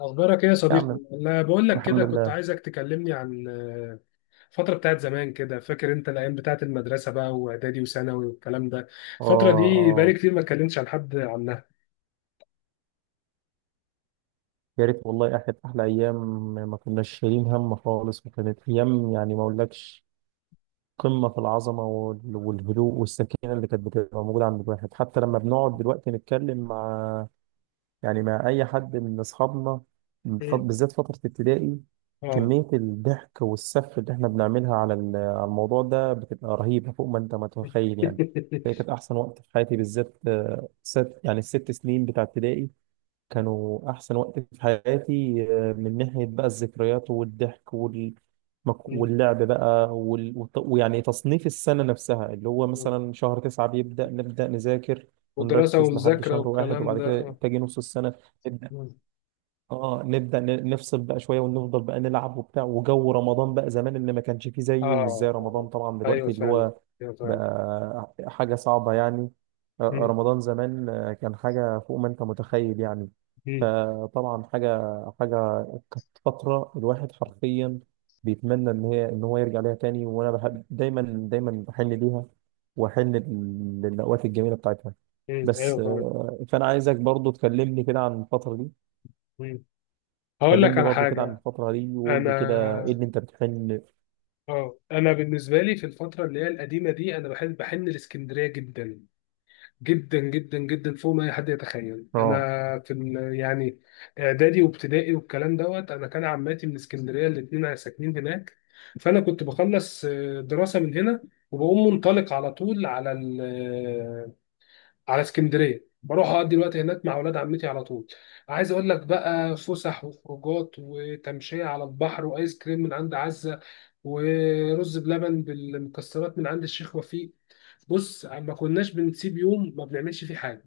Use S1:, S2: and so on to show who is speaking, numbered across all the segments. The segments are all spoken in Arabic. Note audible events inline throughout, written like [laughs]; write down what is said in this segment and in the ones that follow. S1: أخبارك إيه يا
S2: يا
S1: صديقي؟
S2: عم.
S1: أنا بقول لك
S2: الحمد
S1: كده كنت
S2: لله.
S1: عايزك تكلمني عن الفترة بتاعت زمان كده، فاكر أنت الأيام بتاعت المدرسة بقى وإعدادي وثانوي والكلام ده،
S2: اه،
S1: الفترة دي بقالي
S2: اه.
S1: كتير ما اتكلمتش عن حد عنها.
S2: يا ريت والله كانت احلى ايام. ما كناش شايلين هم خالص، وكانت ايام يعني ما اقولكش قمه في العظمه والهدوء والسكينه اللي كانت بتبقى موجوده عند الواحد، حتى لما بنقعد دلوقتي نتكلم مع، يعني مع اي حد من اصحابنا.
S1: إيه؟
S2: بالذات فتره ابتدائي.
S1: آه.
S2: كميه الضحك والسف اللي احنا بنعملها على الموضوع ده بتبقى رهيبه فوق ما انت متخيل يعني. هي
S1: [laughs]
S2: كانت احسن وقت في حياتي بالذات، ست يعني الست سنين بتاع ابتدائي كانوا أحسن وقت في حياتي. من ناحية بقى الذكريات والضحك
S1: مم.
S2: واللعب بقى ويعني تصنيف السنة نفسها اللي هو مثلا شهر 9 نبدأ نذاكر
S1: ودراسة
S2: ونركز لحد
S1: ومذاكرة
S2: شهر 1،
S1: والكلام
S2: وبعد
S1: ده
S2: كده
S1: آه.
S2: تجي نص السنة.
S1: مم.
S2: اه نبدأ نفصل بقى شوية ونفضل بقى نلعب وبتاع. وجو رمضان بقى زمان اللي ما كانش فيه زيه، ومش زي
S1: آه آه.
S2: رمضان طبعا
S1: أيوه
S2: دلوقتي اللي
S1: فعلا.
S2: هو
S1: أيوه فعلا.
S2: بقى حاجة صعبة يعني.
S1: مم.
S2: رمضان زمان، كان حاجة فوق ما انت متخيل يعني.
S1: مم.
S2: فطبعا حاجة كانت فترة الواحد حرفيا بيتمنى ان هو يرجع ليها تاني. وانا بحب دايما، دايما بحن ليها، واحن للأوقات الجميلة بتاعتها.
S1: مم.
S2: بس،
S1: أيوه فعلا.
S2: فانا عايزك برضو تكلمني كده عن الفترة دي.
S1: مم. هقول لك
S2: كلمني
S1: على
S2: برضو كده عن
S1: حاجة.
S2: الفترة دي وقول لي كده ايه
S1: أنا
S2: اللي انت بتحن.
S1: اه انا بالنسبه لي في الفتره اللي هي القديمه دي انا بحب بحن الاسكندريه جدا جدا جدا جدا فوق ما اي حد يتخيل. انا
S2: اه،
S1: يعني اعدادي وابتدائي والكلام دوت، انا كان عماتي من اسكندريه الاثنين ساكنين هناك، فانا كنت بخلص دراسه من هنا وبقوم منطلق على طول على اسكندريه، بروح اقضي الوقت هناك مع اولاد عمتي على طول. عايز اقول لك بقى فسح وخروجات وتمشيه على البحر وايس كريم من عند عزه، ورز بلبن بالمكسرات من عند الشيخ وفيق. بص، ما كناش بنسيب يوم ما بنعملش فيه حاجه،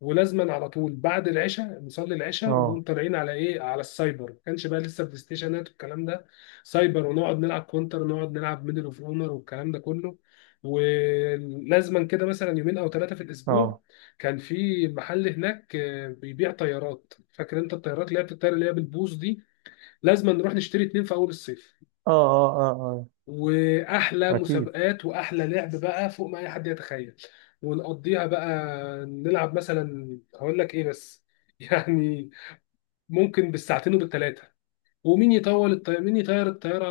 S1: ولازما على طول بعد العشاء نصلي العشاء ونقوم
S2: اه،
S1: طالعين على ايه، على السايبر، ما كانش بقى لسه بلاي ستيشنات والكلام ده. سايبر ونقعد نلعب كونتر ونقعد نلعب ميدل اوف اونر والكلام ده كله، ولازما كده مثلا يومين او ثلاثه في الاسبوع.
S2: اه،
S1: كان في محل هناك بيبيع طيارات، فاكر انت الطيارات اللي هي بتطير اللي هي بالبوص دي؟ لازما نروح نشتري اتنين في اول الصيف،
S2: اه، اه، اه،
S1: واحلى
S2: اه، اكيد،
S1: مسابقات واحلى لعب بقى فوق ما اي حد يتخيل. ونقضيها بقى نلعب مثلا، هقول لك ايه بس [laughs] يعني، ممكن بالساعتين وبالثلاثه، ومين يطول الطيارة، مين يطير الطيارة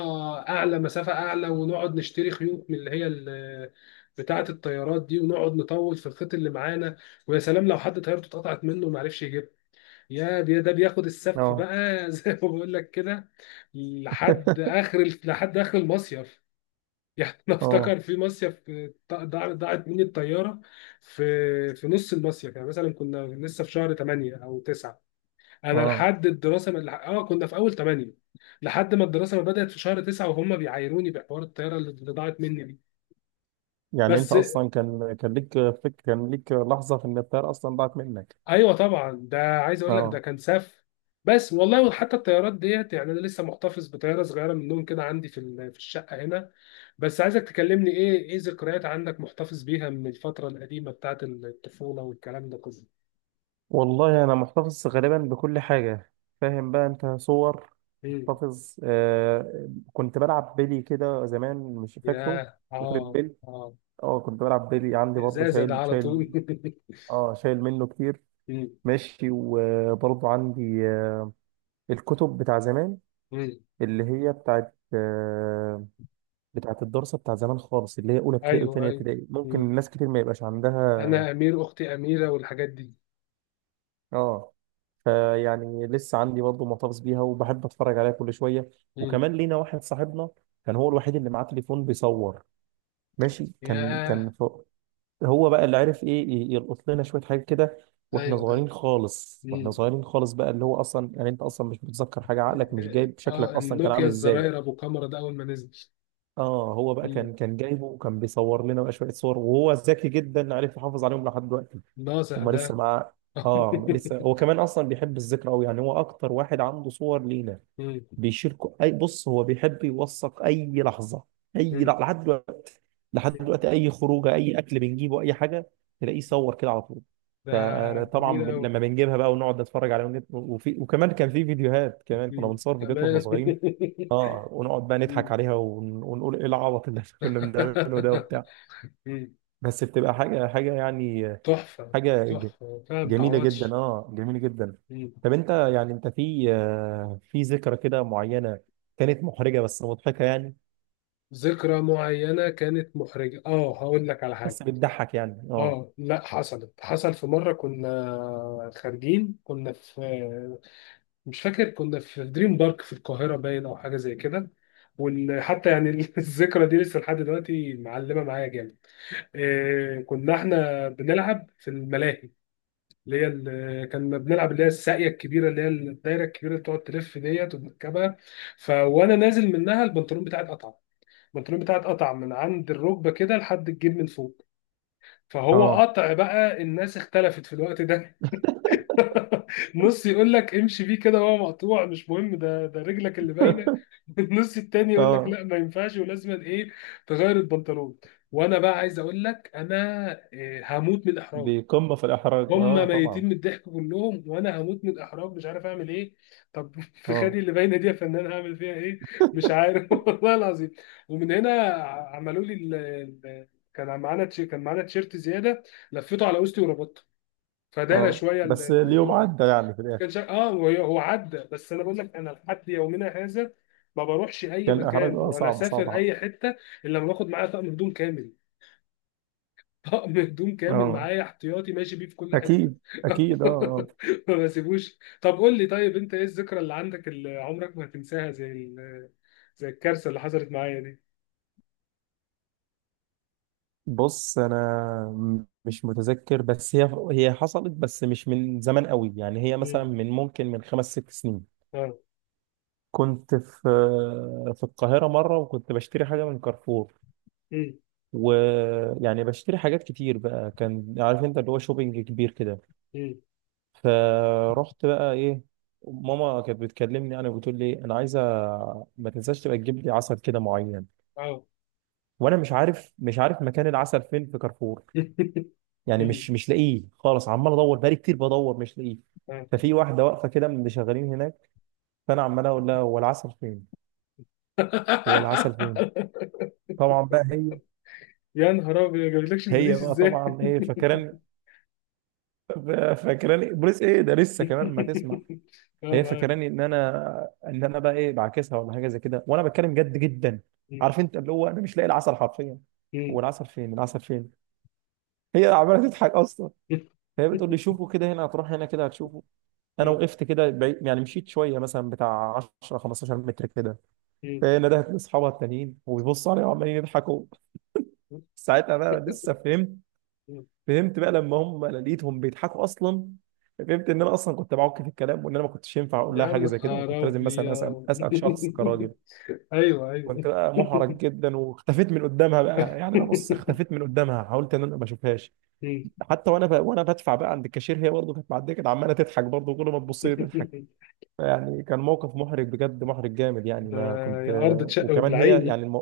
S1: أعلى مسافة أعلى. ونقعد نشتري خيوط من اللي هي بتاعة الطيارات دي، ونقعد نطول في الخيط اللي معانا. ويا سلام لو حد طيارته اتقطعت منه وما عرفش يجيبها، ده بياخد السف
S2: اه،
S1: بقى، [laughs] زي ما بقول لك كده، لحد آخر المصيف. [laughs] يعني انا
S2: اه،
S1: افتكر في مصيف ضاعت مني الطياره في في نص المصيف، يعني مثلا كنا لسه في شهر 8 او 9، انا
S2: اه.
S1: لحد الدراسه ما كنا في اول 8، لحد ما الدراسه ما بدات في شهر 9 وهم بيعايروني بحوار الطياره اللي ضاعت مني دي.
S2: يعني انت
S1: بس
S2: اصلا كان ليك لحظة في ان الطيارة اصلا ضاعت منك؟
S1: ايوه طبعا، ده عايز اقول لك ده
S2: اه.
S1: كان سف. بس والله، وحتى الطيارات ديت، يعني انا لسه محتفظ بطياره صغيره منهم كده عندي في الشقه هنا. بس عايزك تكلمني ايه ايه ذكريات عندك محتفظ بيها من الفتره القديمه بتاعت الطفوله والكلام ده كله.
S2: والله انا محتفظ غالبا بكل حاجة. فاهم بقى انت؟ صور
S1: مم.
S2: محتفظ. كنت بلعب بيلي كده زمان، مش فاكره؟
S1: ياه،
S2: فاكر
S1: اه
S2: البيلي؟
S1: اه.
S2: اه، كنت بلعب بيلي، عندي برضه
S1: ازازه ده
S2: شايل،
S1: على طول. [laughs]
S2: اه شايل منه كتير.
S1: مم.
S2: ماشي. وبرضه عندي، الكتب بتاع زمان
S1: مم.
S2: اللي هي بتاعت الدراسة بتاع زمان خالص، اللي هي أولى ابتدائي
S1: ايوه
S2: وتانية
S1: ايوه.
S2: ابتدائي. ممكن
S1: مم.
S2: ناس كتير ما يبقاش عندها.
S1: انا امير، اختي اميره والحاجات دي.
S2: اه. فيعني لسه عندي برضه محتفظ بيها، وبحب أتفرج عليها كل شوية.
S1: مم.
S2: وكمان لينا واحد صاحبنا كان هو الوحيد اللي معاه تليفون بيصور. ماشي.
S1: ياه.
S2: هو بقى اللي عارف ايه يلقط لنا شويه حاجات كده، واحنا
S1: ايوه ايوه.
S2: صغيرين خالص،
S1: مم.
S2: بقى اللي هو اصلا يعني انت اصلا مش متذكر حاجه، عقلك مش جايب شكلك
S1: اه
S2: اصلا كان
S1: النوكيا
S2: عامل ازاي.
S1: الزراير ابو كاميرا ده اول ما نزل.
S2: اه، هو بقى
S1: مم.
S2: كان جايبه، وكان بيصور لنا بقى شويه صور، وهو ذكي جدا عارف يحافظ عليهم لحد دلوقتي.
S1: ناصح
S2: هما لسه
S1: ده.
S2: معاه.
S1: [laughs]
S2: اه لسه. هو كمان اصلا بيحب الذكرى قوي، يعني هو اكتر واحد عنده صور لينا.
S1: مم.
S2: بيشاركوا اي؟ بص هو بيحب يوثق اي لحظه، اي
S1: مم.
S2: لحظة. لحد دلوقتي، لحد دلوقتي اي خروجه، اي اكل بنجيبه، اي حاجه تلاقيه صور كده على طول.
S1: ده
S2: فطبعا
S1: جميل قوي
S2: لما بنجيبها بقى ونقعد نتفرج عليها وكمان كان في فيديوهات، كمان كنا بنصور فيديوهات واحنا
S1: كمان.
S2: صغيرين. اه، ونقعد بقى
S1: [laughs] مم.
S2: نضحك عليها ونقول ايه العبط اللي [laughs] كنا بنعمله ده وبتاع.
S1: مم.
S2: بس بتبقى حاجه يعني،
S1: تحفة.
S2: حاجه
S1: تحفة فعلا،
S2: جميلة جدا،
S1: متعوضش.
S2: اه جميلة جدا. طب
S1: مم.
S2: انت يعني، في في ذكرى كده معينة كانت محرجة بس مضحكة يعني؟
S1: ذكرى معينة كانت محرجة؟ اه، هقول لك على حاجة.
S2: بس بتضحك يعني. اه،
S1: اه، لا، حصلت، حصل في مرة كنا خارجين، كنا في، مش فاكر، كنا في دريم بارك في القاهرة باين أو حاجة زي كده. وحتى يعني [laughs] الذكرى دي لسه لحد دلوقتي معلمة معايا جامد. إيه، كنا احنا بنلعب في الملاهي اللي هي كنا بنلعب اللي هي الساقية الكبيرة اللي هي الدايرة الكبيرة اللي بتقعد تلف ديت وبنركبها. فوانا نازل منها البنطلون بتاعي اتقطع، البنطلون بتاعي اتقطع من عند الركبة كده لحد الجيب من فوق. فهو
S2: اه،
S1: قطع بقى، الناس اختلفت في الوقت ده، [laughs] نص يقول لك امشي بيه كده وهو مقطوع، مش مهم ده، ده رجلك اللي باينه، [laughs] النص التاني يقول لك
S2: اه.
S1: لا ما ينفعش ولازم ايه، تغير البنطلون. وانا بقى عايز اقول لك انا إيه، هموت من الاحراج.
S2: دي قمة في الإحراج،
S1: هم
S2: اه
S1: ميتين
S2: طبعا.
S1: من الضحك كلهم وانا هموت من الاحراج مش عارف اعمل ايه. طب [laughs] في خدي
S2: اه،
S1: اللي باينه دي يا فنان هعمل فيها ايه؟ مش عارف، [laughs] والله العظيم. ومن هنا عملوا لي ال- كان معانا تيشيرت زياده، لفيته على وسطي وربطته، فدار
S2: اه.
S1: شويه
S2: بس اليوم
S1: الموضوع ده.
S2: عدى يعني في
S1: كان
S2: الآخر.
S1: شا... اه وهي- هو عدى، بس انا بقول لك انا لحد يومنا هذا ما بروحش اي
S2: كان الإحراج
S1: مكان
S2: اه
S1: ولا
S2: صعب،
S1: اسافر
S2: صعب.
S1: اي حته الا لما باخد معايا طقم هدوم كامل. [laughs] طقم هدوم كامل
S2: اه
S1: معايا احتياطي ماشي بيه في كل حته.
S2: أكيد، أكيد، اه،
S1: [laughs]
S2: آه.
S1: ما بسيبوش. طب قول لي طيب، انت ايه الذكرى اللي عندك اللي عمرك ما هتنساها زي زي الكارثه اللي حصلت معايا دي؟
S2: بص أنا مش متذكر. بس هي حصلت، بس مش من زمان قوي يعني. هي مثلا
S1: مم.
S2: من ممكن من خمس ست سنين
S1: اه.
S2: كنت في القاهرة مرة، وكنت بشتري حاجة من كارفور.
S1: مم.
S2: ويعني بشتري حاجات كتير بقى، كان عارف انت اللي هو شوبينج كبير كده.
S1: مم.
S2: فرحت بقى ايه، ماما كانت بتكلمني، انا بتقول لي: انا عايزة ما تنساش تبقى تجيب لي عسل كده معين.
S1: اه.
S2: وانا مش عارف مكان العسل فين في كارفور.
S1: [laughs]
S2: يعني
S1: مم.
S2: مش لاقيه خالص. عمال ادور بقالي كتير، بدور مش لاقيه.
S1: آه.
S2: ففي واحدة واقفة كده من اللي شغالين هناك. فانا عمال اقول لها: هو العسل فين؟ هو العسل فين؟
S1: [laughs]
S2: طبعا بقى هي
S1: يا نهار ابيض، ما جابلكش
S2: هي
S1: البوليس
S2: بقى
S1: ازاي؟
S2: طبعا ايه،
S1: [laughs]
S2: فاكراني بوليس ايه ده؟ لسه كمان ما تسمع.
S1: [laughs] اه،
S2: هي
S1: معاك.
S2: فاكراني ان انا، بقى ايه، بعاكسها ولا حاجه زي كده، وانا بتكلم جد جدا.
S1: مم.
S2: عارف انت اللي هو انا مش لاقي العسل حرفيا. هو
S1: مم.
S2: العسل فين؟ العسل فين؟ هي عماله تضحك اصلا.
S1: مم.
S2: فهي بتقول لي: شوفوا كده، هنا هتروح هنا كده هتشوفه. انا وقفت كده بعيد يعني، مشيت شويه مثلا بتاع 10 15 متر كده.
S1: مم.
S2: فهي ندهت لاصحابها التانيين، وبيبصوا عليا وعمالين يضحكوا. ساعتها بقى لسه فهمت.
S1: مم.
S2: فهمت بقى لما هم، انا لقيتهم بيضحكوا اصلا، فهمت ان انا اصلا كنت بعك في الكلام، وان انا ما كنتش ينفع اقول لها
S1: يا
S2: حاجه زي كده،
S1: نهار
S2: وكنت لازم مثلا اسال
S1: ابيض.
S2: اسال شخص كراجل.
S1: [laughs] ايوه
S2: كنت
S1: ايوه.
S2: بقى محرج جدا، واختفيت من قدامها بقى. يعني انا، بص، اختفيت من قدامها، حاولت ان انا ما اشوفهاش.
S1: مم.
S2: حتى وانا بقى، بدفع بقى عند الكاشير، هي برضه كانت معديه، كانت عماله تضحك برضه، كل ما تبص لي تضحك. يعني كان موقف محرج بجد، محرج جامد يعني،
S1: ده
S2: ما كنت.
S1: يا ارض تشق
S2: وكمان هي
S1: وبلعيني.
S2: يعني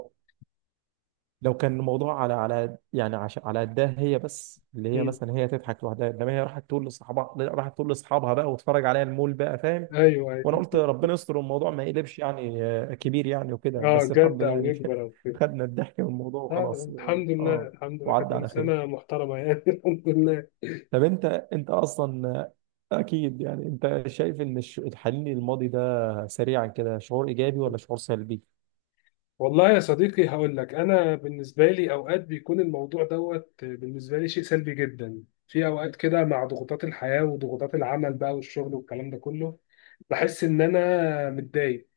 S2: لو كان الموضوع على يعني، عشان على قدها هي بس، اللي هي
S1: مم.
S2: مثلا هي تضحك لوحدها، انما هي راحت تقول لاصحابها بقى، واتفرج عليها المول بقى، فاهم.
S1: ايوه
S2: وانا
S1: ايوه.
S2: قلت ربنا يستر الموضوع ما يقلبش يعني كبير يعني، وكده.
S1: اه،
S2: بس الحمد
S1: جد
S2: لله
S1: او
S2: يعني.
S1: يكبر او
S2: [laughs]
S1: كده.
S2: خدنا الضحك من الموضوع
S1: آه،
S2: وخلاص،
S1: الحمد لله،
S2: اه
S1: الحمد لله، كانت
S2: وعدى على خير.
S1: انسانه محترمه يعني. [laughs] الحمد لله.
S2: طب انت، اصلا، اكيد، يعني انت شايف ان الحنين للماضي ده سريعا كده شعور ايجابي ولا شعور سلبي؟
S1: والله يا صديقي، هقول لك، انا بالنسبه لي اوقات بيكون الموضوع دوت بالنسبه لي شيء سلبي جدا. في اوقات كده مع ضغوطات الحياه وضغوطات العمل بقى والشغل والكلام ده كله، بحس ان انا متضايق،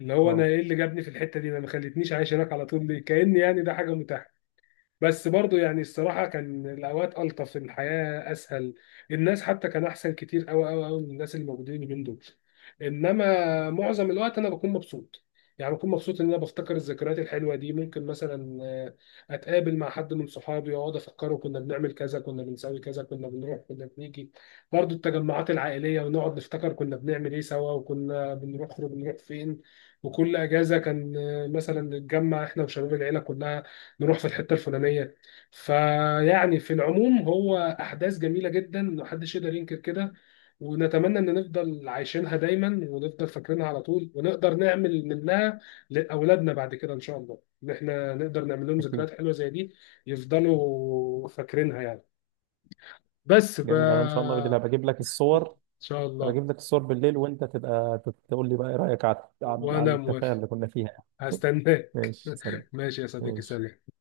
S1: اللي هو انا
S2: اه
S1: ايه اللي جابني في الحته دي؟ ما خلتنيش عايش هناك على طول ليه؟ كاني يعني ده حاجه متاحه. بس برضو يعني الصراحة كان الأوقات ألطف، الحياة أسهل، الناس حتى كان أحسن كتير أوي أوي أوي من الناس اللي موجودين اليومين دول. إنما معظم الوقت أنا بكون مبسوط، يعني بكون مبسوط إن أنا بفتكر الذكريات الحلوة دي. ممكن مثلا أتقابل مع حد من صحابي وأقعد أفكره كنا بنعمل كذا، كنا بنسوي كذا، كنا بنروح، كنا بنيجي، برضو التجمعات العائلية، ونقعد نفتكر كنا بنعمل إيه سوا، وكنا بنروح فين. وكل أجازة كان مثلا نتجمع إحنا وشباب العيلة كلها نروح في الحته الفلانيه. فيعني في العموم هو احداث جميله جدا محدش يقدر ينكر كده، ونتمنى ان نفضل عايشينها دايما ونفضل فاكرينها على طول، ونقدر نعمل منها لاولادنا بعد كده ان شاء الله، ان احنا نقدر نعمل لهم
S2: اكيد.
S1: ذكريات حلوه زي دي يفضلوا فاكرينها يعني.
S2: جميل. انا ان شاء الله بالليل
S1: ان
S2: هبقى اجيب لك الصور.
S1: شاء
S2: أنا
S1: الله.
S2: بجيب لك الصور بالليل، وأنت تبقى تقول لي بقى إيه رأيك على على
S1: وانا
S2: التفاهة
S1: موافق،
S2: اللي كنا فيها يعني. [laughs]
S1: هستناك.
S2: ماشي سلام.
S1: ماشي يا صديقي، سلام.
S2: ماشي.